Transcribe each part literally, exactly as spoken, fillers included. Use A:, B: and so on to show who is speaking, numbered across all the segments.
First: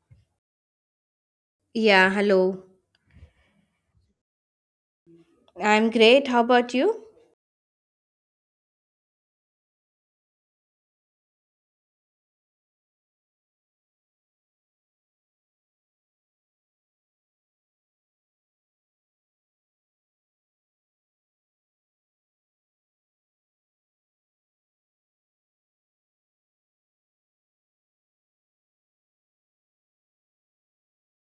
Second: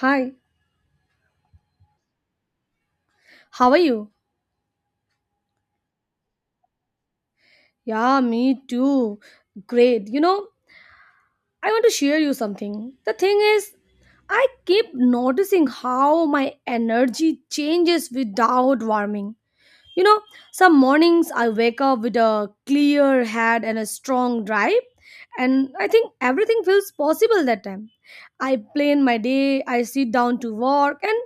A: Hi,
B: Yeah, hello.
A: how are you?
B: I'm great. How about you?
A: Yeah, me too. Great. You know, I want to share you something. The thing is, I keep noticing how my energy changes without warming. You know, some mornings I wake up with a clear head and a strong drive, and I think everything feels possible that time. I plan my day, I sit down to work, and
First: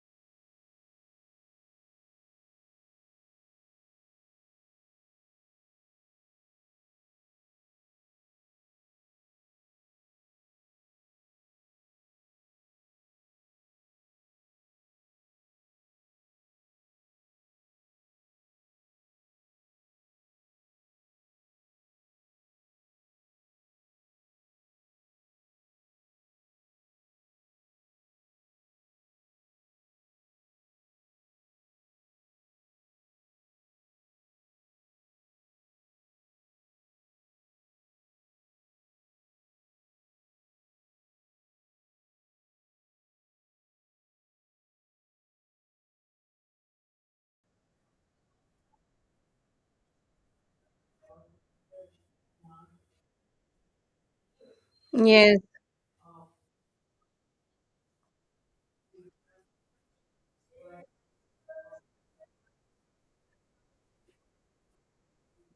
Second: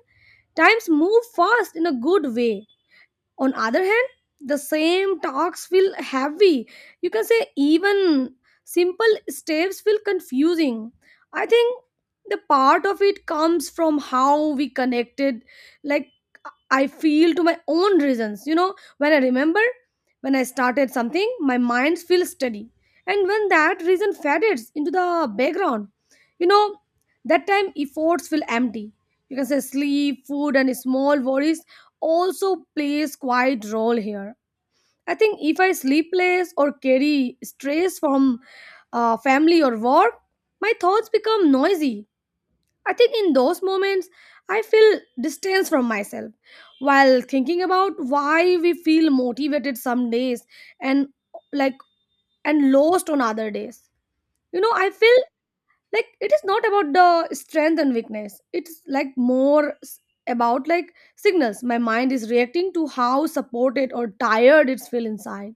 A: times move fast in a good way on other hand the same talks feel heavy, you can say. Even simple steps feel confusing. I think the part of it comes from how we connected, like I feel to my own reasons. You know, when I remember when I started something, my mind feels steady. And when that reason fades into the background, you know, that time efforts feel empty. You can say sleep, food, and small worries also plays quite role here. I think if I sleep less or carry stress from uh, family or work, my thoughts become noisy. I think in those moments, I feel distance from myself while thinking about why we feel motivated some days and like and lost on other days. You know, I feel
B: Yes,
A: like it is not about the strength and weakness. It's like more s- about like signals my mind is reacting to how supported or tired it's feel inside.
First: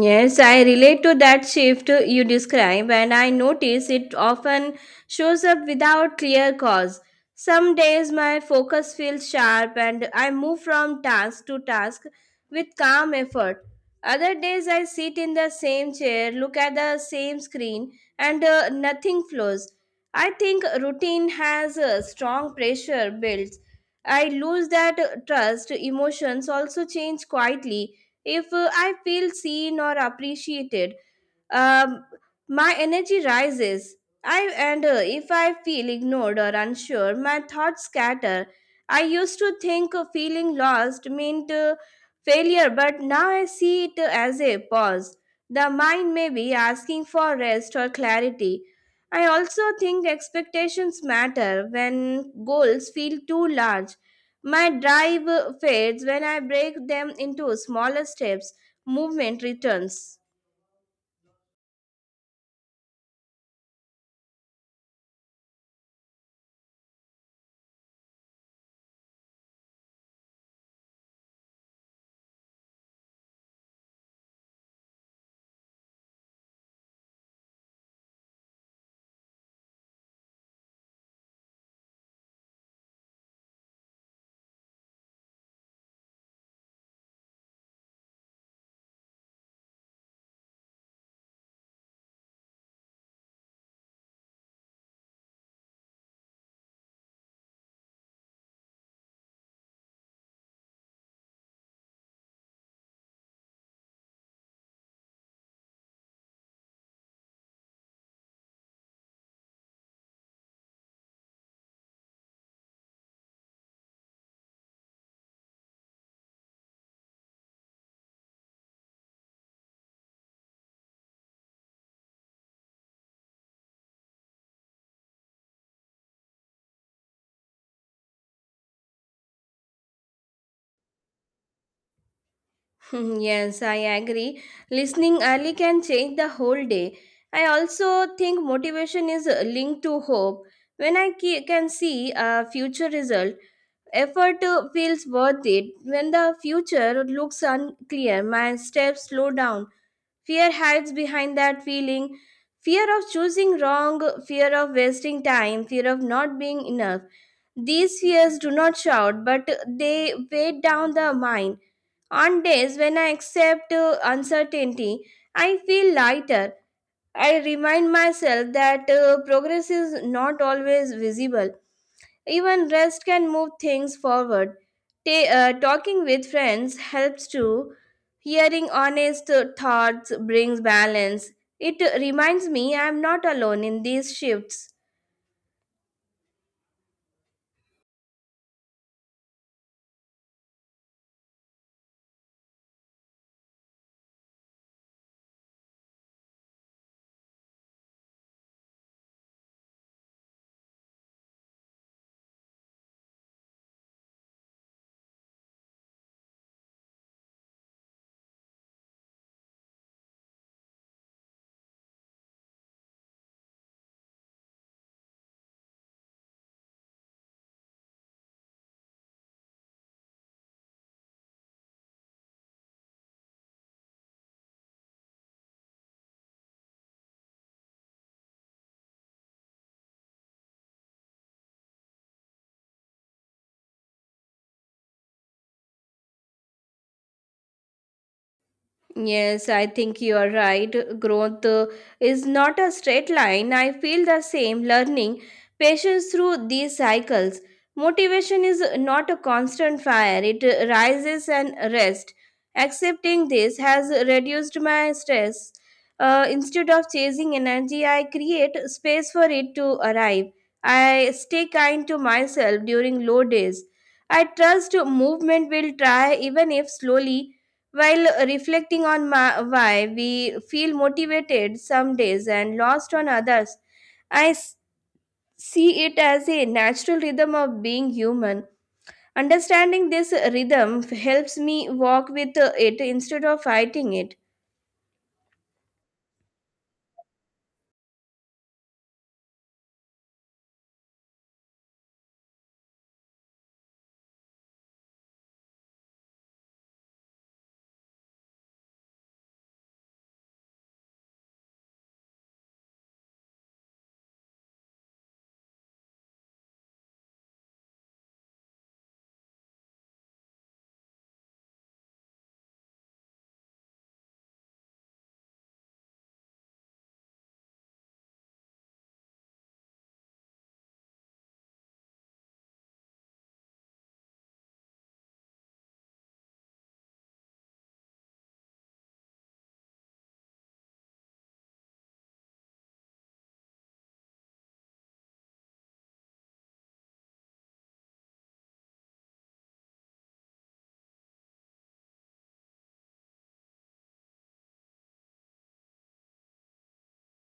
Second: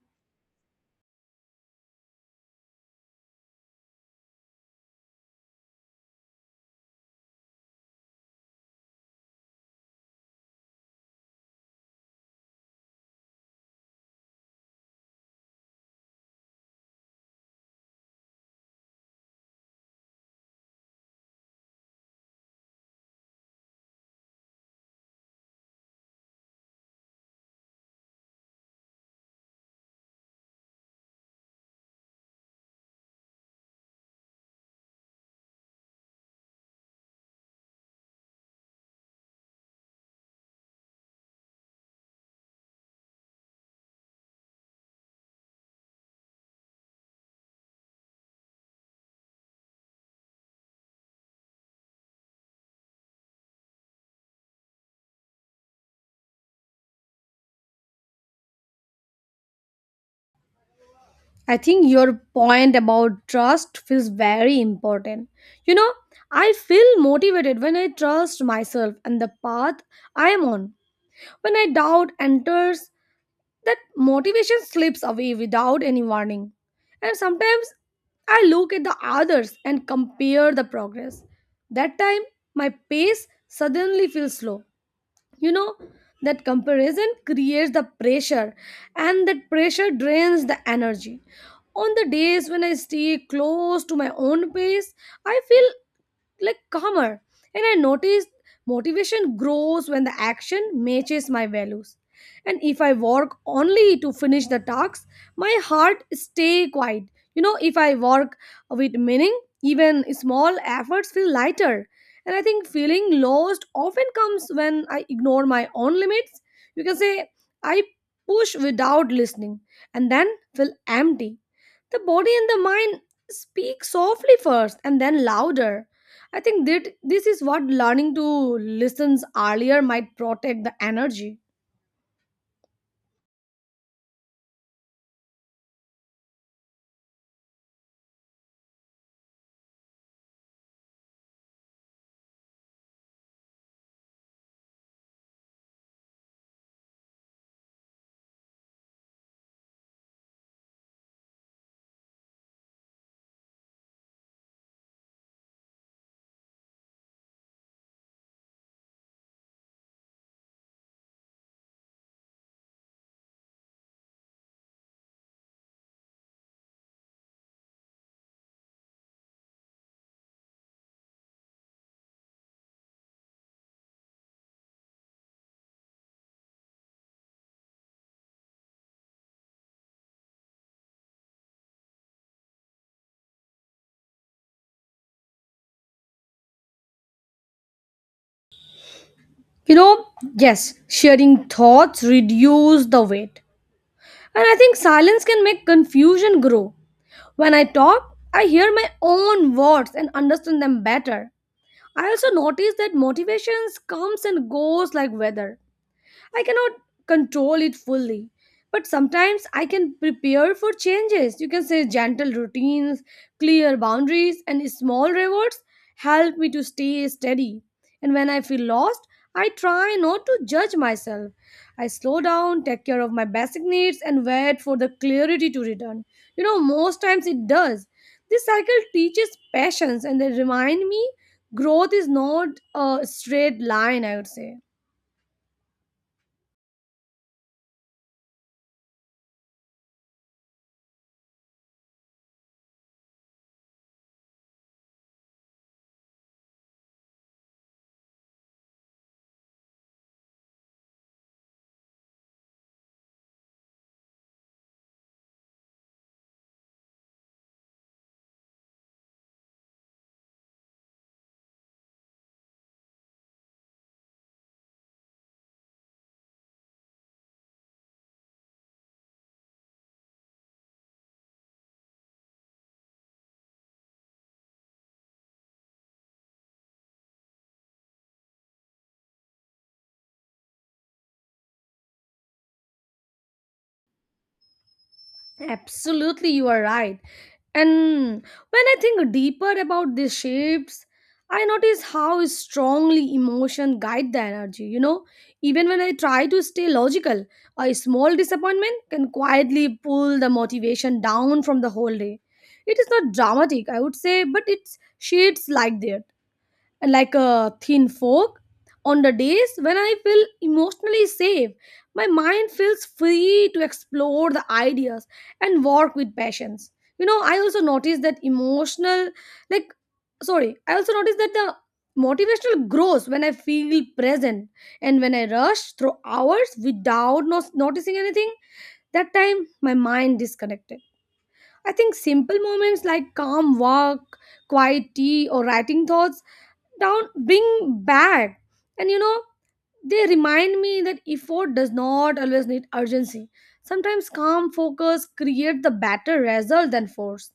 B: Yes, I relate to that shift you describe, and I notice it often shows up without clear cause. Some days my focus feels sharp and I move from task to task with calm effort. Other days I sit in the same chair, look at the same screen, and uh, nothing flows. I think routine has a strong pressure built. I lose that uh, trust. Emotions also change quietly if uh, I feel seen or appreciated. Um, my energy rises. I and uh, if I feel ignored or unsure, my thoughts scatter. I used to think uh, feeling lost meant uh, failure, but now I see it as a pause. The mind may be asking for rest or clarity. I also think expectations matter when goals feel too large. My drive uh, fades when I break them into smaller steps. Movement returns.
A: I think your point about trust feels very important. You know, I feel motivated when I trust myself and the path I am on. When I doubt enters, that motivation slips away without any warning. And sometimes I look at the others and compare the progress. That time, my pace suddenly feels slow, you know, that comparison creates the pressure and that pressure drains the energy. On the days when I stay close to my own pace I feel like calmer, and I noticed motivation grows when the action matches my values. And if I work only to finish the tasks my heart stay quiet. You know, if I work with meaning, even small efforts feel lighter. And I think feeling lost often comes when I ignore my own limits. You can say I push without listening, and then feel empty. The body and the mind speak softly first and then louder. I think that this is what learning to listen earlier might protect the energy.
B: Yes, I agree. Listening early can change the whole day. I also think motivation is uh, linked to hope. When I ke- can see a future result, effort uh, feels worth it. When the future looks unclear, my steps slow down. Fear hides behind that feeling. Fear of choosing wrong, fear of wasting time, fear of not being enough. These fears do not shout, but they weigh down the mind on days when I accept uh, uncertainty, I feel lighter. I remind myself that uh, progress is not always visible. Even rest can move things forward. Ta- uh, talking with friends helps too. Hearing honest uh, thoughts brings balance. It reminds me I am not alone in these shifts.
A: You know, yes, sharing thoughts reduce the weight. And I think silence can make confusion grow. When I talk, I hear my own words and understand them better. I also notice that motivations comes and goes like weather. I cannot control it fully. But sometimes I can prepare for changes. You can say gentle routines, clear boundaries, and small rewards help me to stay steady. And when I feel lost, I try not to judge myself. I slow down, take care of my basic needs, and wait for the clarity to return. You know, most times it does. This cycle teaches patience and they remind me growth is not a straight line, I would say.
B: Yes, I think you are right. Growth uh, is not a straight line. I feel the same learning patience through these cycles. Motivation is not a constant fire, it uh, rises and rests. Accepting this has reduced my stress. Uh, instead of chasing energy, I create space for it to arrive. I stay kind to myself during low days. I trust movement will try even if slowly while reflecting on ma- why we feel motivated some days and lost on others, I s- see it as a natural rhythm of being human. Understanding this rhythm helps me walk with it instead of fighting it.
A: Absolutely, you are right. And when I think deeper about these shapes, I notice how strongly emotion guide the energy. You know, even when I try to stay logical, a small disappointment can quietly pull the motivation down from the whole day. It is not dramatic, I would say, but it's shades like there like a thin fork. On the days when I feel emotionally safe, my mind feels free to explore the ideas and work with passions. You know, I also notice that emotional, like, sorry, I also notice that the motivational grows when I feel present and when I rush through hours without not- noticing anything. That time, my mind disconnected. I think simple moments like calm walk, quiet tea, or writing thoughts down bring back. And you know they remind me that effort does not always need urgency. Sometimes calm focus create the better result than force.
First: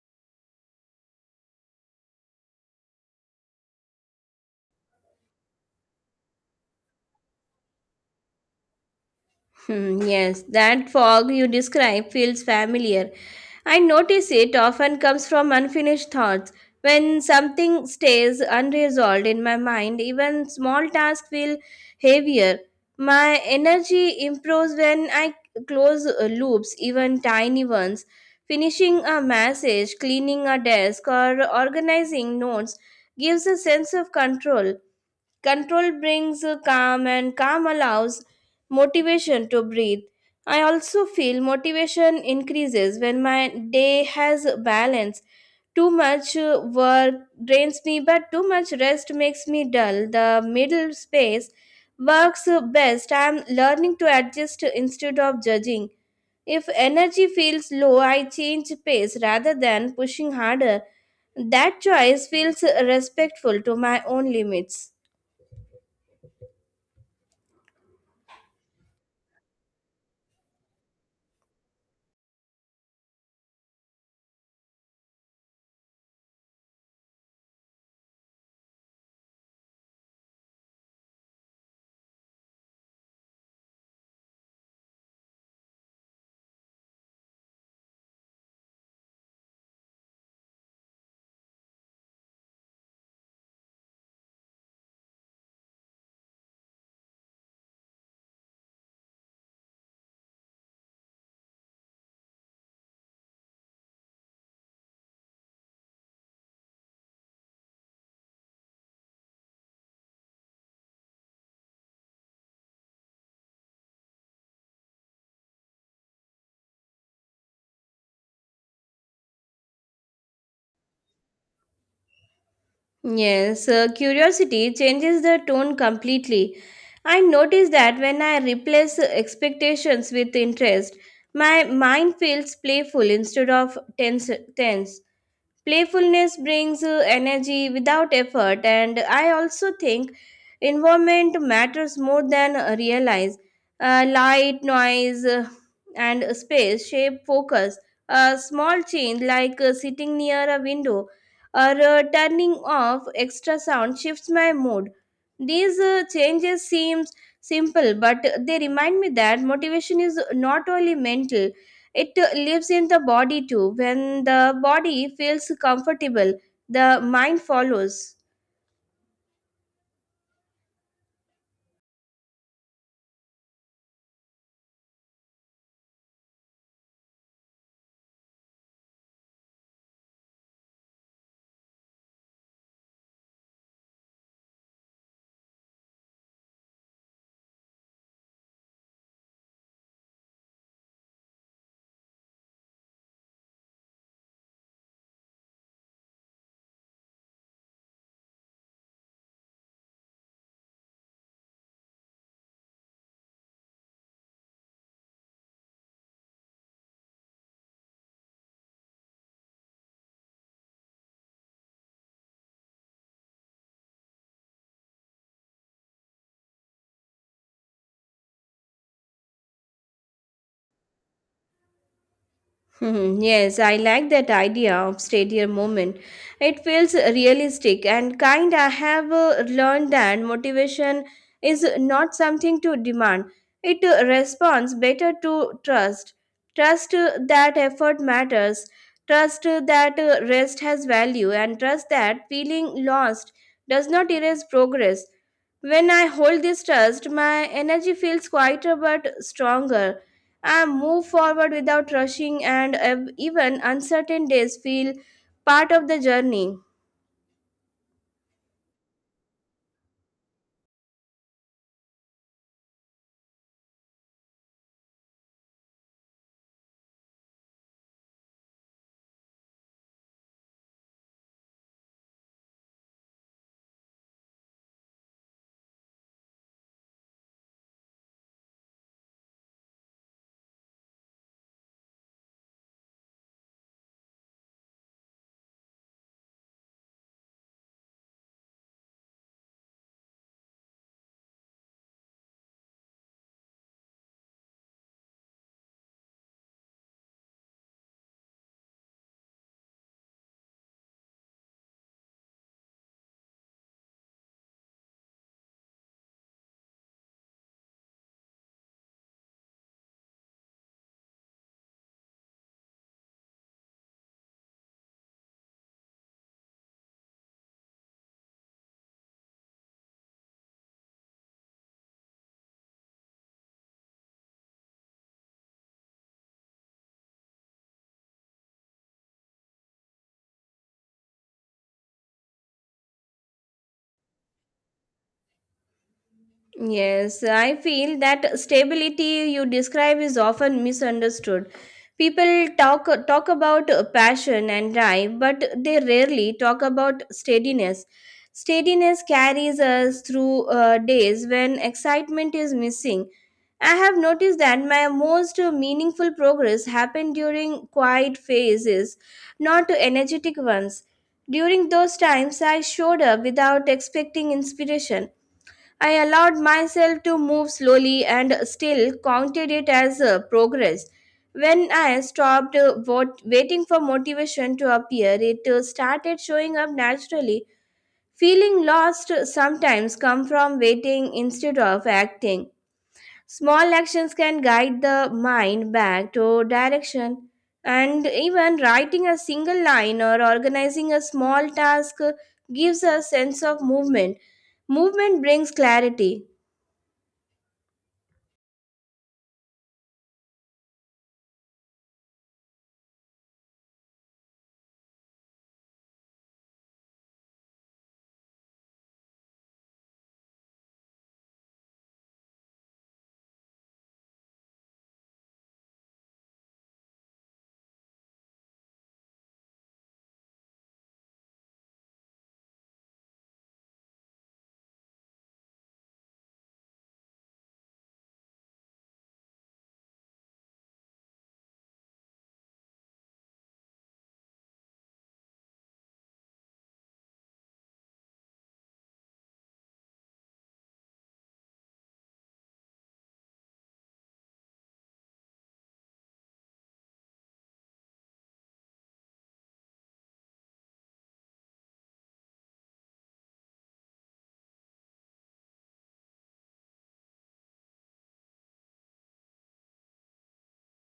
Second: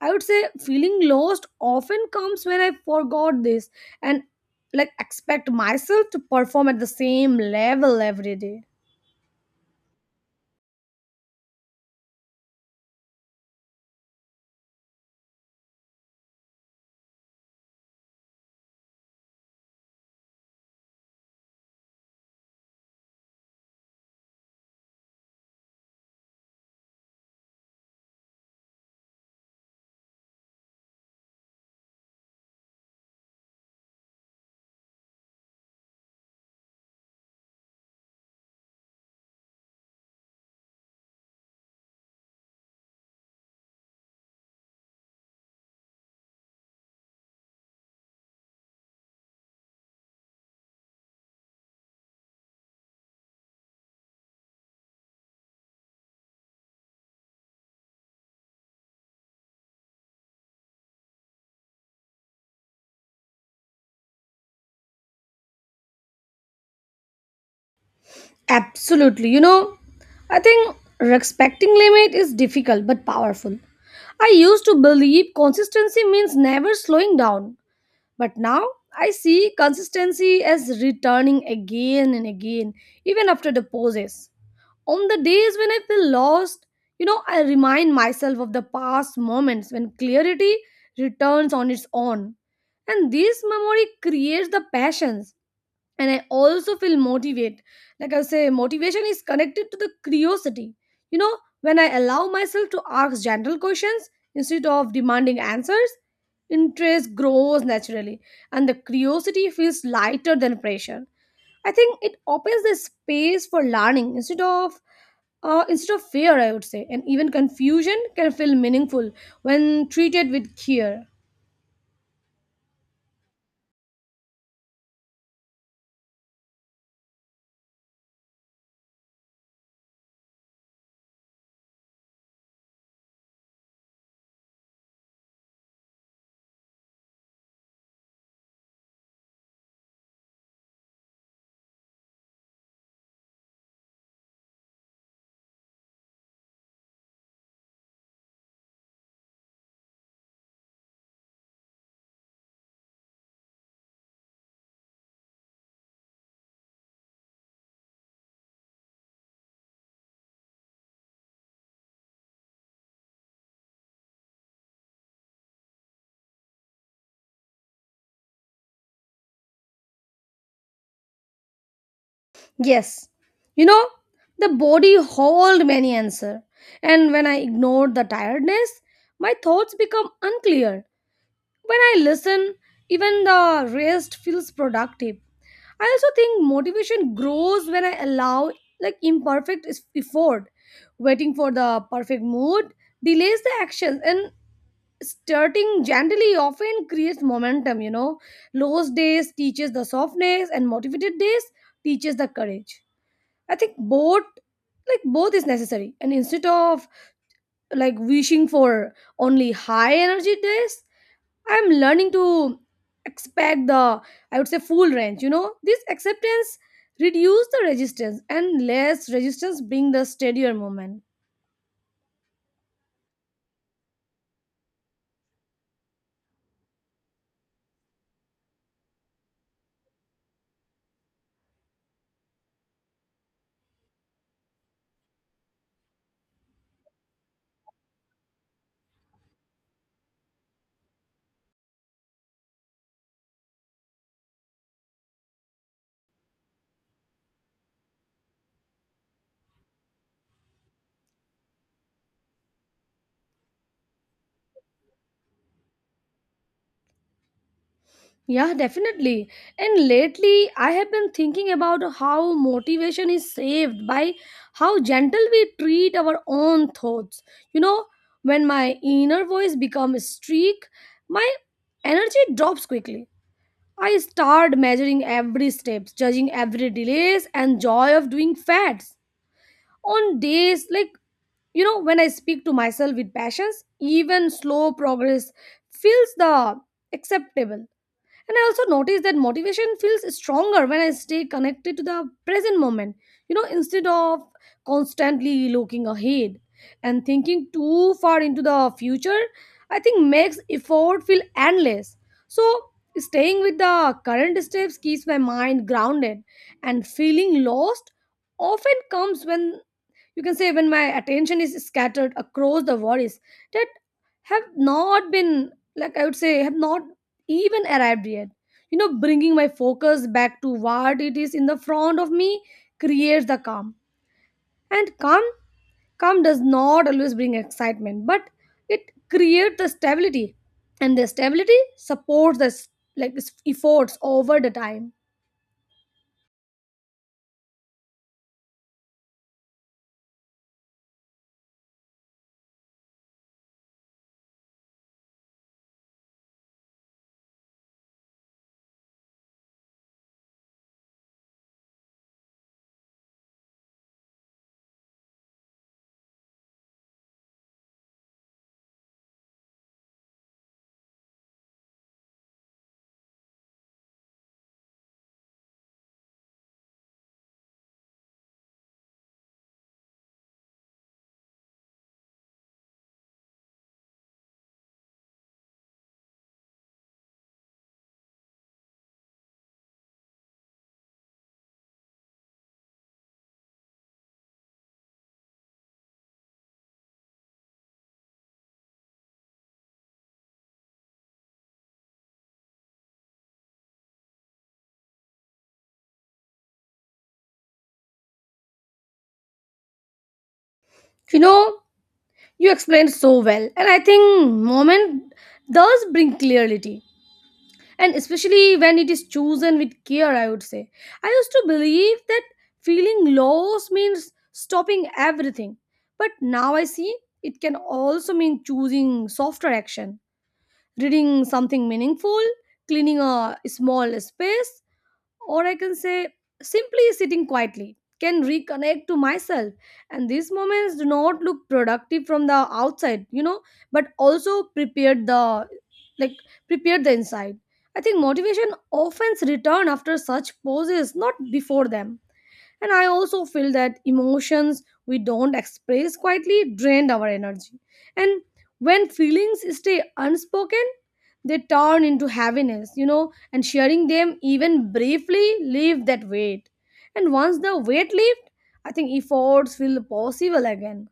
A: I would say feeling lost often comes when I forgot this, and like expect myself to perform at the same level every day.
B: Hmm, yes, that fog you describe feels familiar. I notice it often comes from unfinished thoughts. When something stays unresolved in my mind, even small tasks feel heavier. My energy improves when I close uh, loops, even tiny ones. Finishing a message, cleaning a desk, or organizing notes gives a sense of control. Control brings a calm, and calm allows motivation to breathe. I also feel motivation increases when my day has balance. Too much uh, work drains me, but too much rest makes me dull. The middle space works uh, best. I am learning to adjust instead of judging. If energy feels low, I change pace rather than pushing harder. That choice feels respectful to my own limits.
A: Absolutely, you know I think respecting limit is difficult but powerful. I used to believe consistency means never slowing down. But now I see consistency as returning again and again, even after the pauses. On the days when I feel lost, you know, I remind myself of the past moments when clarity returns on its own. And this memory creates the passions, and I also feel motivated. Like I say motivation is connected to the curiosity. you know when I allow myself to ask gentle questions instead of demanding answers, interest grows naturally, and the curiosity feels lighter than pressure. I think it opens the space for learning instead of uh, instead of fear, I would say, and even confusion can feel meaningful when treated with care.
B: Yes, uh, curiosity changes the tone completely. I notice that when I replace expectations with interest, my mind feels playful instead of tense. tense. Playfulness brings uh, energy without effort, and I also think environment matters more than uh, realize. Uh, light, noise, uh, and space shape focus. A small change like uh, sitting near a window or uh, turning off extra sound shifts my mood. These uh, changes seem simple, but they remind me that motivation is not only mental, it uh, lives in the body too. When the body feels comfortable, the mind follows.
A: Yes, you know, the body hold many answer. And when I ignore the tiredness, my thoughts become unclear. When I listen, even the rest feels productive. I also think motivation grows when I allow like imperfect is- effort. Waiting for the perfect mood delays the actions, and starting gently often creates momentum, you know. Lost days teaches the softness and motivated days teaches the courage. I think both, like, both is necessary. And instead of like wishing for only high energy days, I'm learning to expect the, I would say, full range, you know. This acceptance reduce the resistance and less resistance bring the steadier moment.
B: Hmm, yes, I like that idea of stadium moment. It feels realistic and kind. I have uh, learned that motivation is not something to demand. It uh, responds better to trust. Trust uh, that effort matters. Trust uh, that uh, rest has value and trust that feeling lost does not erase progress. When I hold this trust, my energy feels quieter but stronger. I move forward without rushing, and ev- even uncertain days feel part of the journey.
A: Yeah, definitely. And lately, I have been thinking about how motivation is saved by how gentle we treat our own thoughts. You know, when my inner voice becomes streak, my energy drops quickly. I start measuring every step, judging every delays and joy of doing fads. On days like, you know, when I speak to myself with passions, even slow progress feels the acceptable. And I also noticed that motivation feels stronger when I stay connected to the present moment, you know, instead of constantly looking ahead and thinking too far into the future, I think makes effort feel endless. So, staying with the current steps keeps my mind grounded, and feeling lost often comes when, you can say, when my attention is scattered across the worries that have not been, like, I would say have not even arrived yet. You know bringing my focus back to what it is in the front of me creates the calm, and calm calm does not always bring excitement, but it creates the stability, and the stability supports the s- like s- efforts over the time.
B: Yes, I feel that stability you describe is often misunderstood. People talk talk about passion and drive, but they rarely talk about steadiness. Steadiness carries us through uh, days when excitement is missing. I have noticed that my most meaningful progress happened during quiet phases, not energetic ones. During those times, I showed up without expecting inspiration. I allowed myself to move slowly and still counted it as uh, progress. When I stopped uh, wait- waiting for motivation to appear, it uh, started showing up naturally. Feeling lost sometimes come from waiting instead of acting. Small actions can guide the mind back to direction, and even writing a single line or organizing a small task gives a sense of movement. Movement brings clarity.
A: you know you explained so well, and I think moment does bring clarity, and especially when it is chosen with care, I would say. I used to believe that feeling loss means stopping everything, but now I see it can also mean choosing softer action, reading something meaningful, cleaning a small space, or I can say simply sitting quietly, can reconnect to myself. And these moments do not look productive from the outside, you know, but also prepared the, like prepared the inside. I think motivation often return after such pauses, not before them. And I also feel that emotions we don't express quietly drain our energy. And when feelings stay unspoken, they turn into heaviness, you know, and sharing them even briefly leave that weight. And once the weight lifts, I think efforts feel possible again.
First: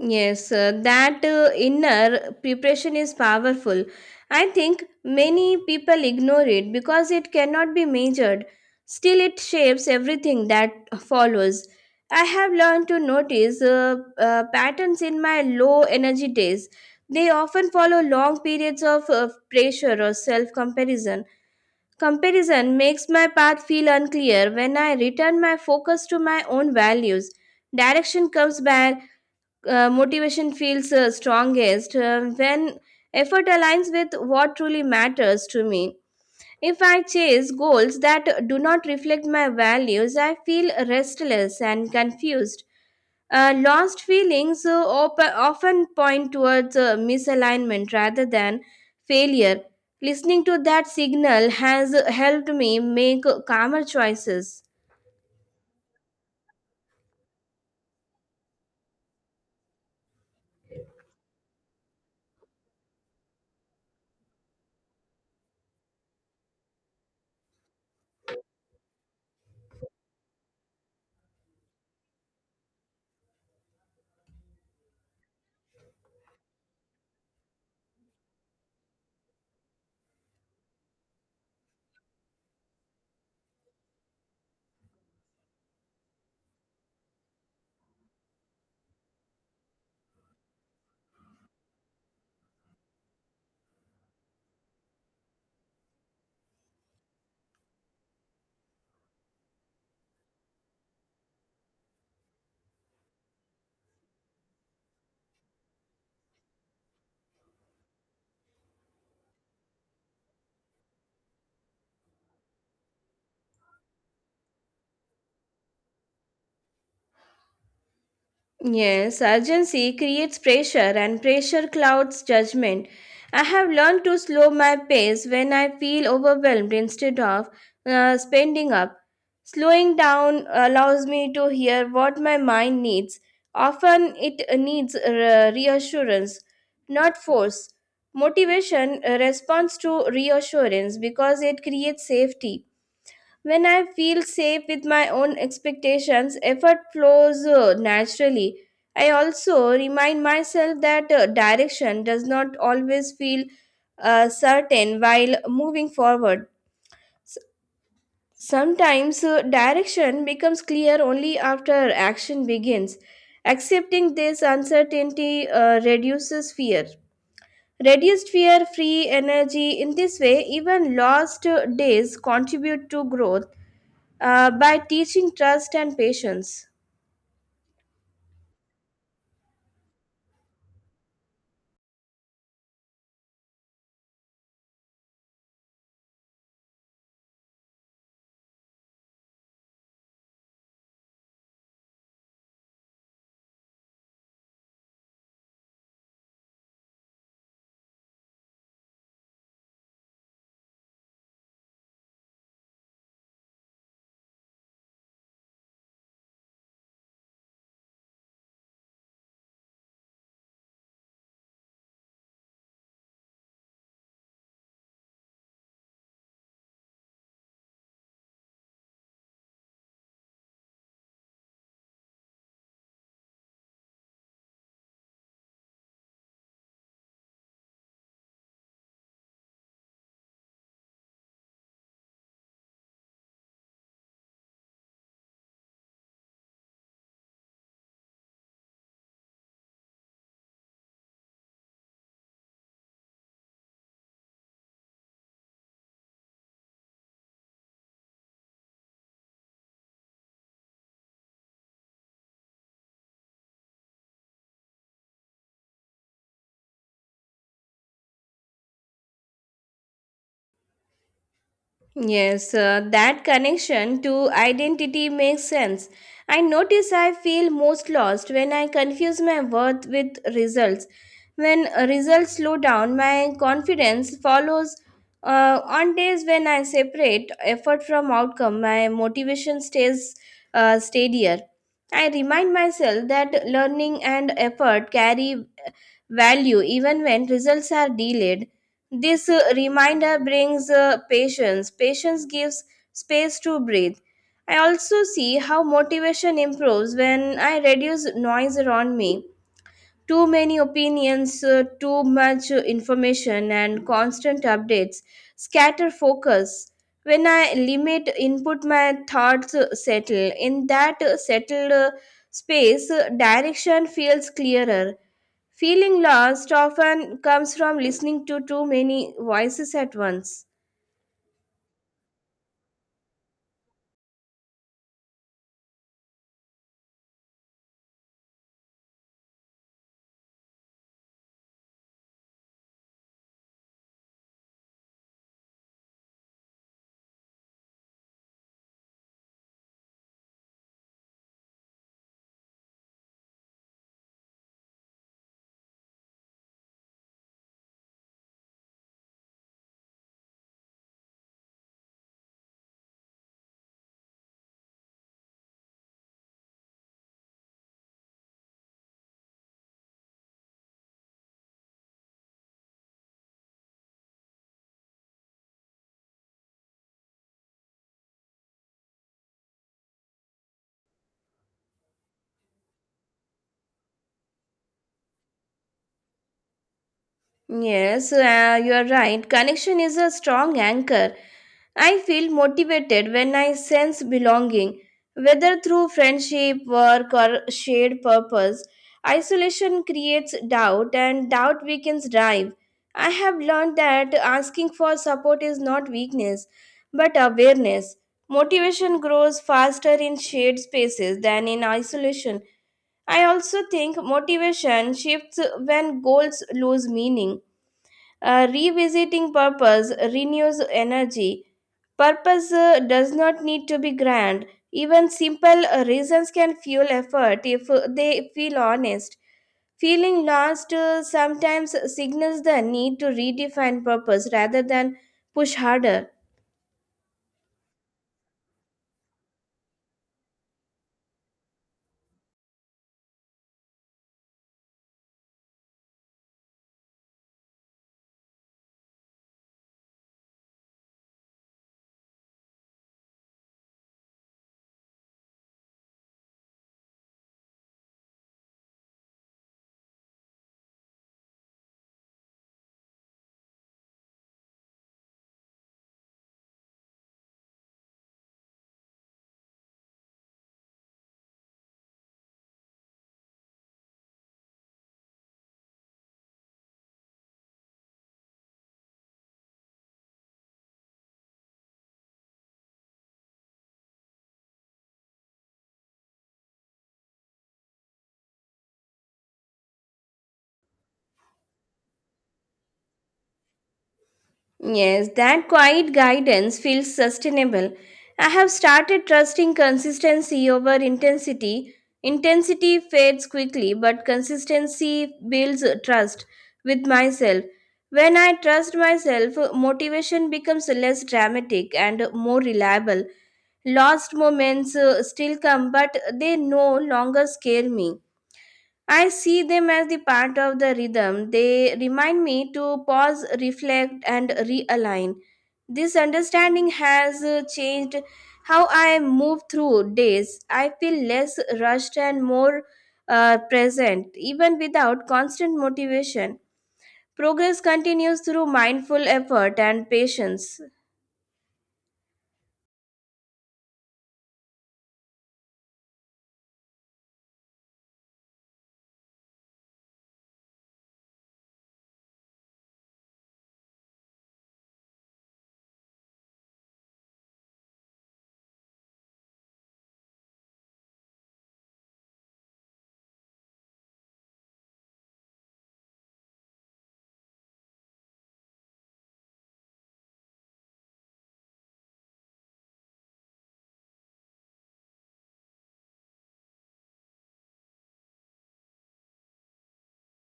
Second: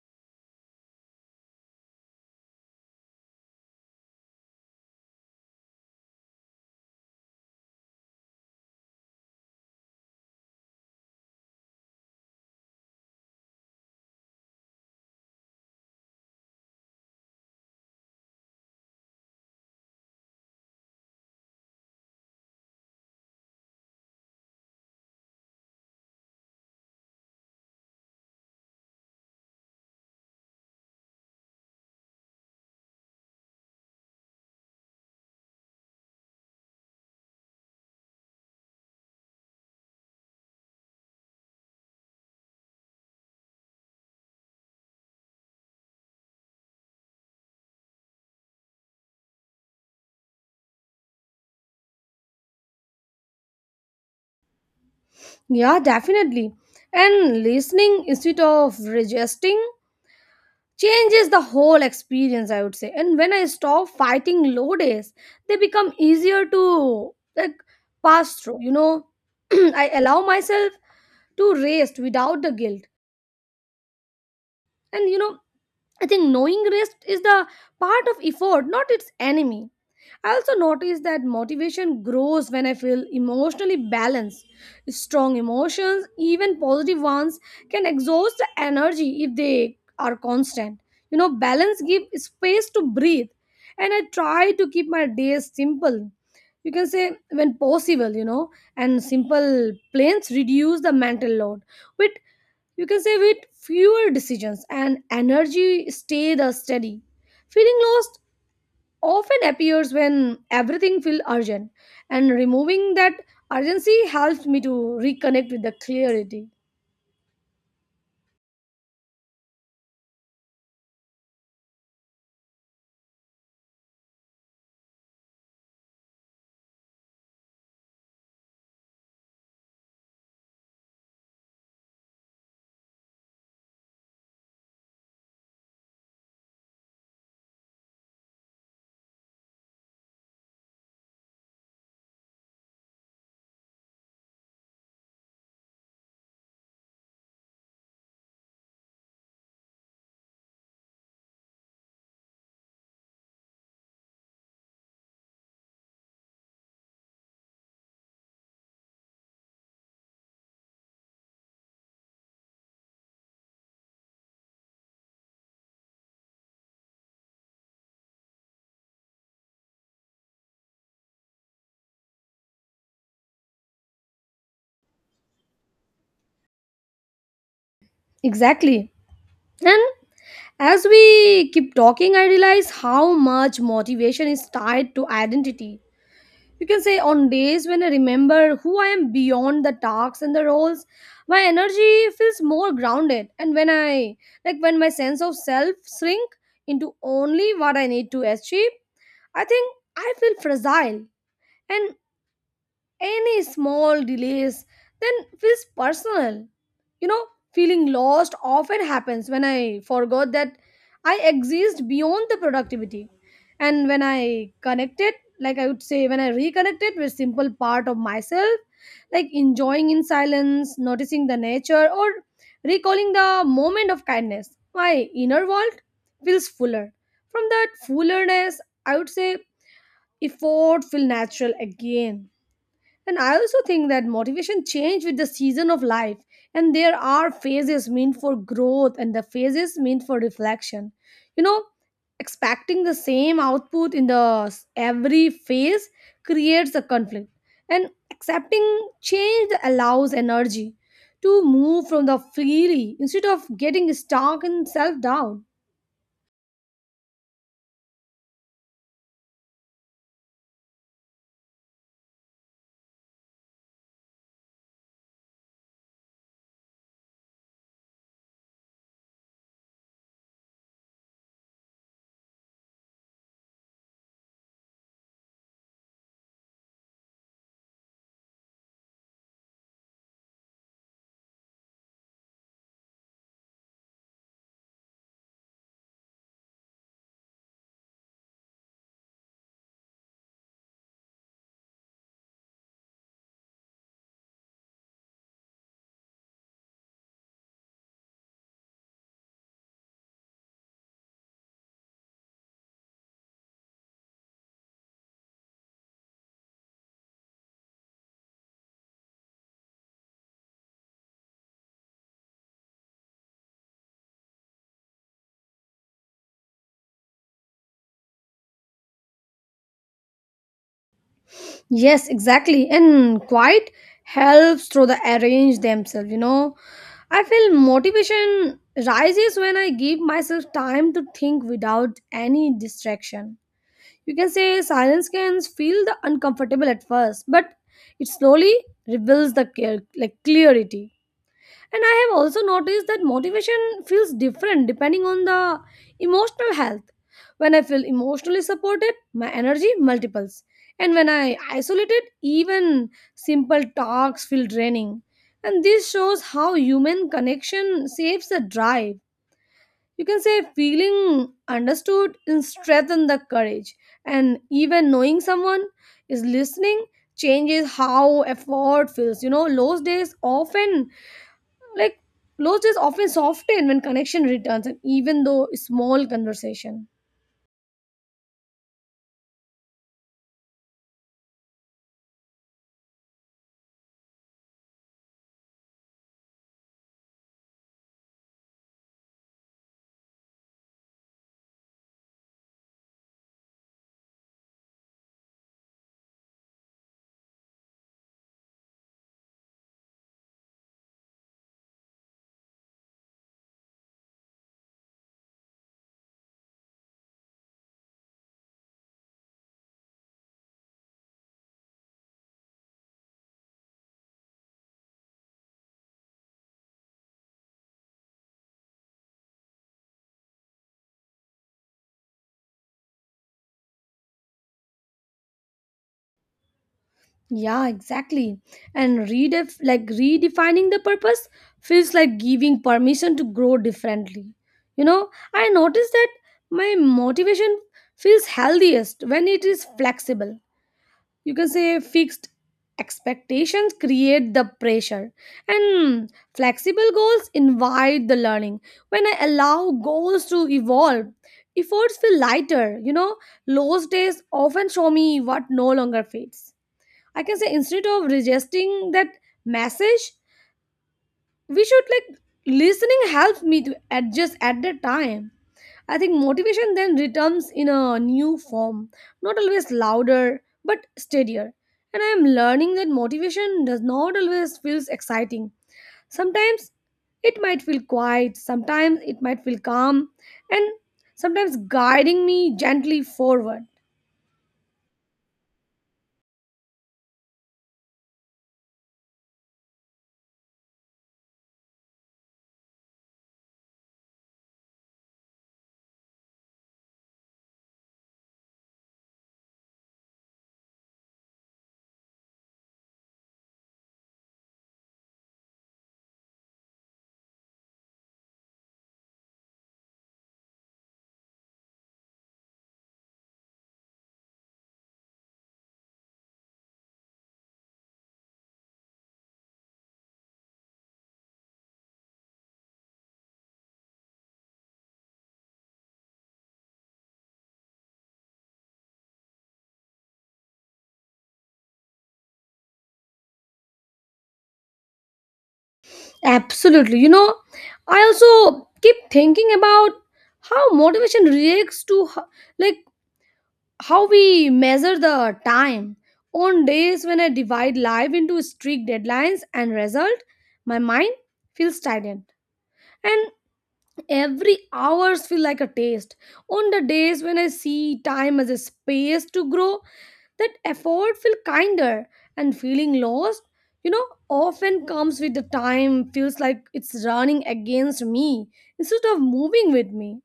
B: Yes, uh, that uh, inner preparation is powerful. I think many people ignore it because it cannot be measured. Still, it shapes everything that follows. I have learned to notice uh, uh, patterns in my low energy days. They often follow long periods of uh, pressure or self comparison. Comparison makes my path feel unclear when I return my focus to my own values. Direction comes back. Uh, motivation feels uh, strongest uh, when effort aligns with what truly matters to me. If I chase goals that do not reflect my values, I feel restless and confused. Uh, lost feelings uh, op- often point towards uh, misalignment rather than failure. Listening to that signal has helped me make calmer choices.
A: Yeah, definitely. And listening instead of resisting changes the whole experience, I would say. And when I stop fighting low days, they become easier to like pass through, you know I allow myself to rest without the guilt. And you know I think knowing rest is the part of effort, not its enemy. I also notice that motivation grows when I feel emotionally balanced. Strong emotions, even positive ones, can exhaust the energy if they are constant. You know, balance gives space to breathe, and I try to keep my days simple. You can say when possible, you know, and simple plans reduce the mental load. With, you can say, with fewer decisions, and energy stay the steady. Feeling lost often appears when everything feels urgent, and removing that urgency helps me to reconnect with the clarity.
B: Yes, urgency creates pressure and pressure clouds judgment. I have learned to slow my pace when I feel overwhelmed instead of uh, spending up. Slowing down allows me to hear what my mind needs. Often it needs uh, reassurance, not force. Motivation uh, responds to reassurance because it creates safety. When I feel safe with my own expectations, effort flows uh, naturally. I also remind myself that uh, direction does not always feel uh, certain while moving forward. S- Sometimes uh, direction becomes clear only after action begins. Accepting this uncertainty uh, reduces fear. Reduced fear, free energy. In this way, even lost uh, days contribute to growth uh, by teaching trust and patience.
A: Exactly. And as we keep talking, I realize how much motivation is tied to identity. You can say on days when I remember who I am beyond the tasks and the roles, my energy feels more grounded. And when I, like, when my sense of self shrink into only what I need to achieve, I think I feel fragile. And any small delays then feels personal you know Feeling lost often happens when I forgot that I exist beyond the productivity, and when I connected, like I would say, when I reconnected with simple part of myself, like enjoying in silence, noticing the nature, or recalling the moment of kindness, my inner world feels fuller. From that fullerness, I would say effort feel natural again. And I also think that motivation change with the season of life. And there are phases meant for growth and the phases meant for reflection. You know, expecting the same output in the s- every phase creates a conflict. And accepting change allows energy to move from the freely instead of getting stuck in self-doubt.
B: Yes, uh, that connection to identity makes sense. I notice I feel most lost when I confuse my worth with results. When uh, results slow down, my confidence follows. Uh, on days when I separate effort from outcome, my motivation stays uh, steadier. I remind myself that learning and effort carry value even when results are delayed. This uh, reminder brings uh, patience. Patience gives space to breathe. I also see how motivation improves when I reduce noise around me. Too many opinions, uh, too much uh, information, and constant updates scatter focus. When I limit input, my thoughts uh, settle. In that uh, settled uh, space, uh, direction feels clearer. Feeling lost often comes from listening to too many voices at once.
A: Yes, exactly. And quiet helps through the arrange themselves, you know. I feel motivation rises when I give myself time to think without any distraction. You can say silence can feel the uncomfortable at first, but it slowly reveals the clear, like clarity. And I have also noticed that motivation feels different depending on the emotional health. When I feel emotionally supported, my energy multiples. And when I isolate it, even simple talks feel draining. And this shows how human connection saves the drive. You can say feeling understood and strengthen the courage. And even knowing someone is listening changes how effort feels. You know, those days often, like, close is often soften when connection returns, and even though small conversation.
B: Yes, uh, you are right. Connection is a strong anchor. I feel motivated when I sense belonging, whether through friendship, work, or shared purpose. Isolation creates doubt, and doubt weakens drive. I have learned that asking for support is not weakness, but awareness. Motivation grows faster in shared spaces than in isolation. I also think motivation shifts when goals lose meaning. Uh, revisiting purpose renews energy. Purpose uh, does not need to be grand. Even simple uh, reasons can fuel effort if uh, they feel honest. Feeling lost uh, sometimes signals the need to redefine purpose rather than push harder.
A: Yeah, exactly. And redef like redefining the purpose feels like giving permission to grow differently. You know, I notice that my motivation feels healthiest when it is flexible. You can say fixed expectations create the pressure, and flexible goals invite the learning. When I allow goals to evolve, efforts feel lighter you know Lost days often show me what no longer fits. I can say, instead of resisting that message, we should, like, listening helps me to adjust at the time. I think motivation then returns in a new form, not always louder, but steadier. And I am learning that motivation does not always feel exciting. Sometimes it might feel quiet, sometimes it might feel calm, and sometimes guiding me gently forward.
B: Yes, that quiet guidance feels sustainable. I have started trusting consistency over intensity. Intensity fades quickly, but consistency builds trust with myself. When I trust myself, motivation becomes less dramatic and more reliable. Lost moments uh, still come, but they no longer scare me. I see them as the part of the rhythm. They remind me to pause, reflect, and realign. This understanding has uh, changed how I move through days. I feel less rushed and more uh, present, even without constant motivation. Progress continues through mindful effort and patience.
A: Absolutely. You know, I also keep thinking about how motivation reacts to h- like how we measure the time. On days when I divide life into strict deadlines and result, my mind feels stagnant. And every hours feel like a taste. On the days when I see time as a space to grow, that effort feel kinder, and feeling lost, you know, often comes with the time, feels like it's running against me instead of moving with me.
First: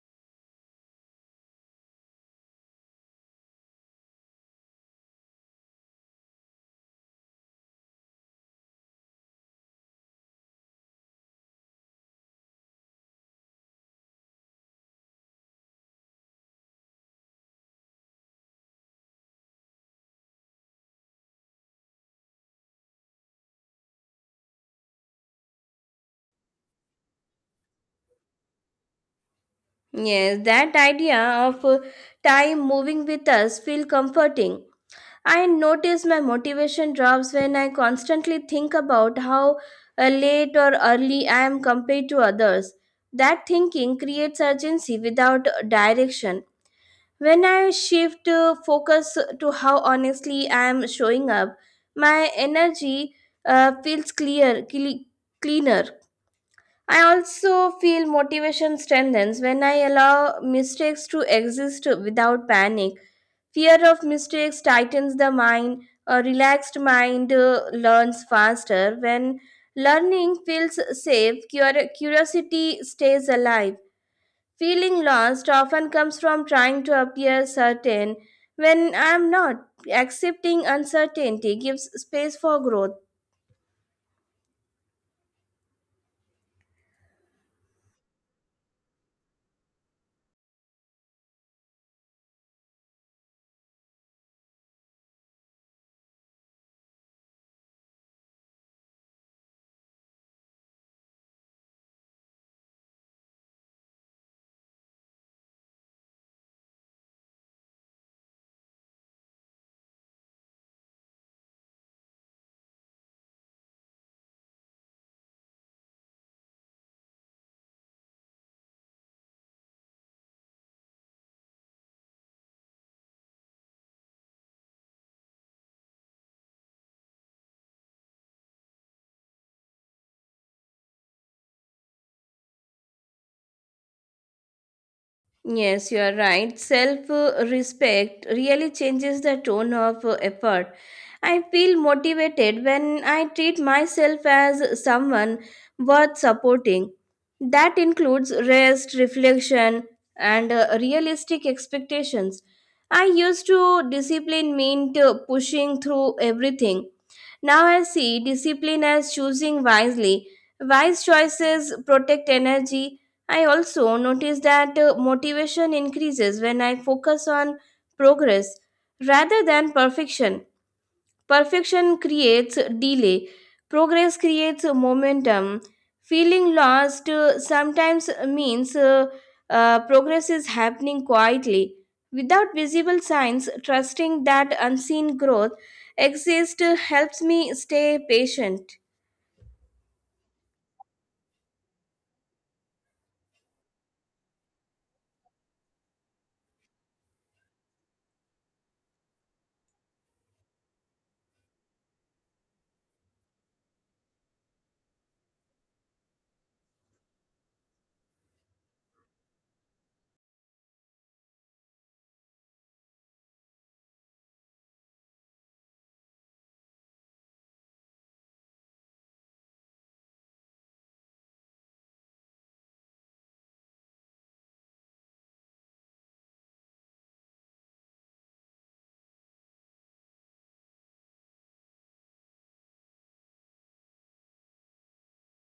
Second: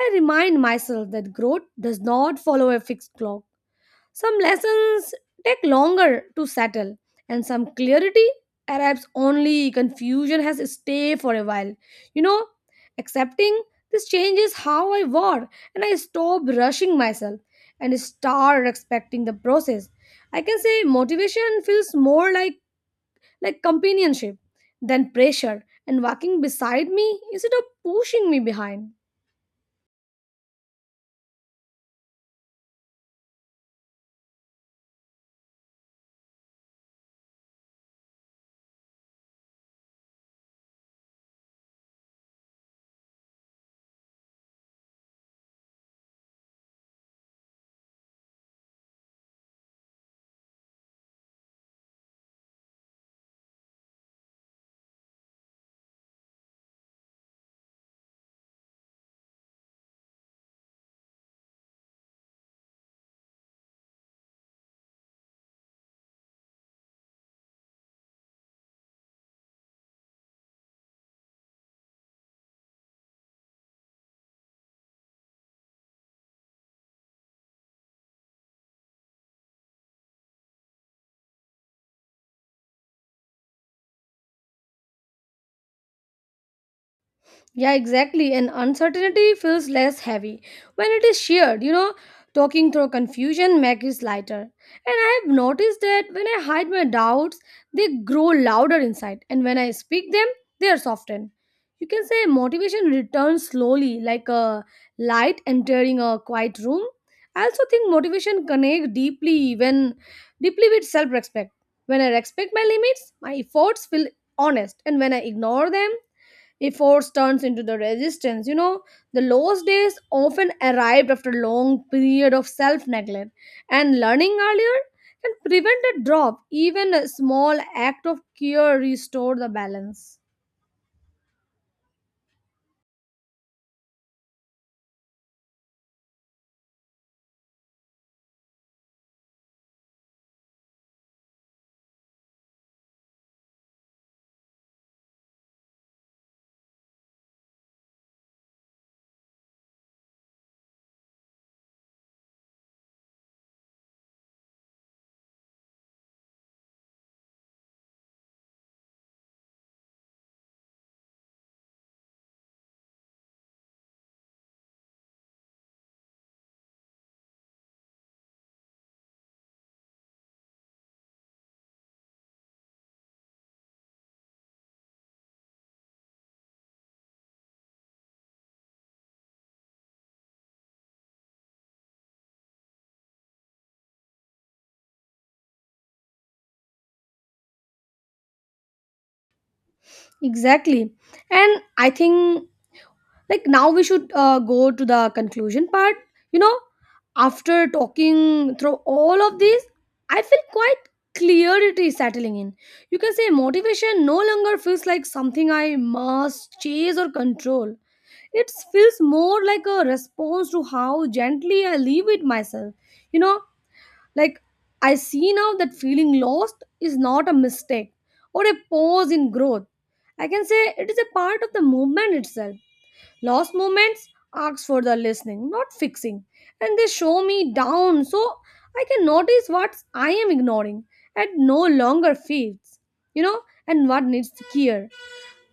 A: I remind myself that growth does not follow a fixed clock. Some lessons take longer to settle, and some clarity arrives only confusion has stay for a while. You know, accepting this change is how I war, and I stop rushing myself and start respecting the process. I can say motivation feels more like like companionship than pressure, and walking beside me instead of pushing me behind.
B: Yes, that idea of uh, time moving with us feels comforting. I notice my motivation drops when I constantly think about how uh, late or early I am compared to others. That thinking creates urgency without direction. When I shift uh, focus to how honestly I am showing up, my energy uh, feels clear, cle- cleaner. I also feel motivation strengthens when I allow mistakes to exist without panic. Fear of mistakes tightens the mind. A relaxed mind uh, learns faster. When learning feels safe, cur- curiosity stays alive. Feeling lost often comes from trying to appear certain when I am not. Accepting uncertainty gives space for growth.
A: Yeah, exactly. And uncertainty feels less heavy when it is shared. You know, talking through confusion makes it lighter. And I have noticed that when I hide my doubts, they grow louder inside. And when I speak them, they are softened. You can say motivation returns slowly, like a light entering a quiet room. I also think motivation connects deeply when deeply with self-respect. When I respect my limits, my efforts feel honest. And when I ignore them, if force turns into the resistance you know The lost days often arrived after long period of self neglect, and learning earlier can prevent a drop. Even a small act of care restore the balance.
B: Yes, you are right. Self uh, respect really changes the tone of uh, effort. I feel motivated when I treat myself as someone worth supporting. That includes rest, reflection, and uh, realistic expectations. I used to discipline meant uh, pushing through everything. Now I see discipline as choosing wisely. Wise choices protect energy. I also notice that uh, motivation increases when I focus on progress rather than perfection. Perfection creates delay, progress creates momentum. Feeling lost uh, sometimes means uh, uh, progress is happening quietly. Without visible signs, trusting that unseen growth exists uh, helps me stay patient.
A: Exactly. And I think, like, now we should uh, go to the conclusion part you know After talking through all of this, I feel quite clarity settling in. You can say motivation no longer feels like something I must chase or control. It feels more like a response to how gently I live with myself you know like I see now that feeling lost is not a mistake or a pause in growth. I can say it is a part of the movement itself. Lost movements ask for the listening, not fixing, and they show me down so I can notice what I am ignoring and no longer feeds, you know, and what needs care.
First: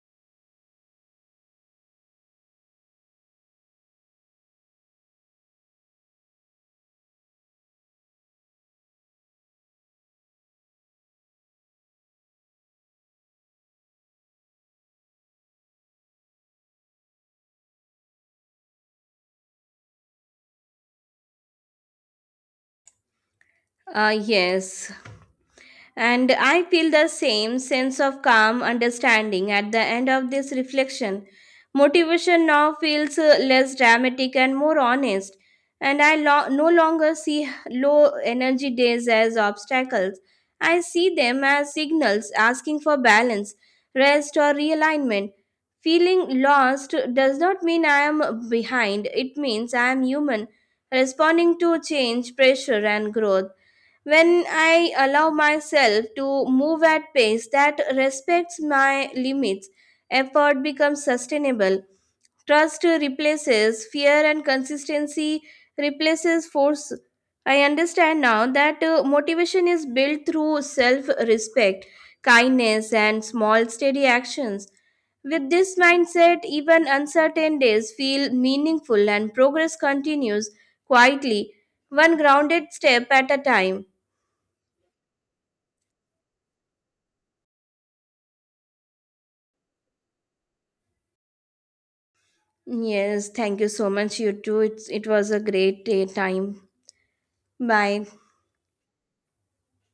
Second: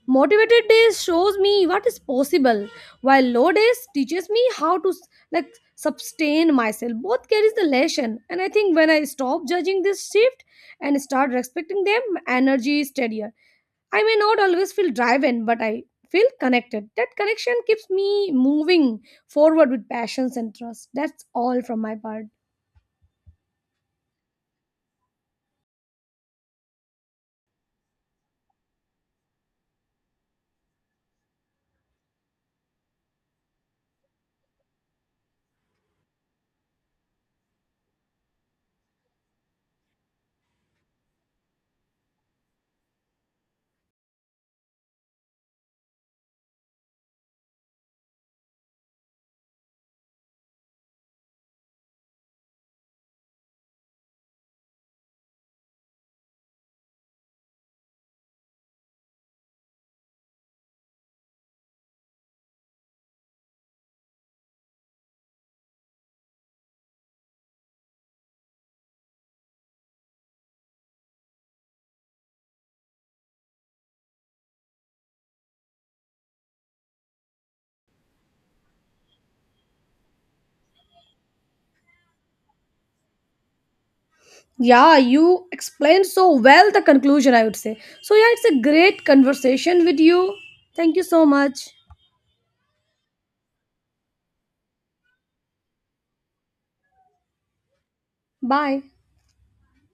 A: Motivated days shows me what is possible, while low days teaches me how to, like, sustain myself. Both carries the lesson, and I think when I stop judging this shift and start respecting them, energy is steadier. I may not always feel driven, but I feel connected. That connection keeps me moving forward with passions and trust. That's all from my part.
B: Ah, yes. And I feel the same sense of calm understanding at the end of this reflection. Motivation now feels uh, less dramatic and more honest, and I lo- no longer see low energy days as obstacles. I see them as signals asking for balance, rest, or realignment. Feeling lost does not mean I am behind, it means I am human, responding to change, pressure, and growth. When I allow myself to move at pace that respects my limits, effort becomes sustainable. Trust replaces fear and consistency replaces force. I understand now that uh, motivation is built through self respect, kindness, and small, steady actions. With this mindset, even uncertain days feel meaningful and progress continues quietly, one grounded step at a time.
A: Yeah, you explained so well the conclusion, I would say. So, yeah, it's a great conversation with you. Thank you so much.
B: Yes, thank you so much. You too. It's, it was a great day time. Bye.
A: Bye.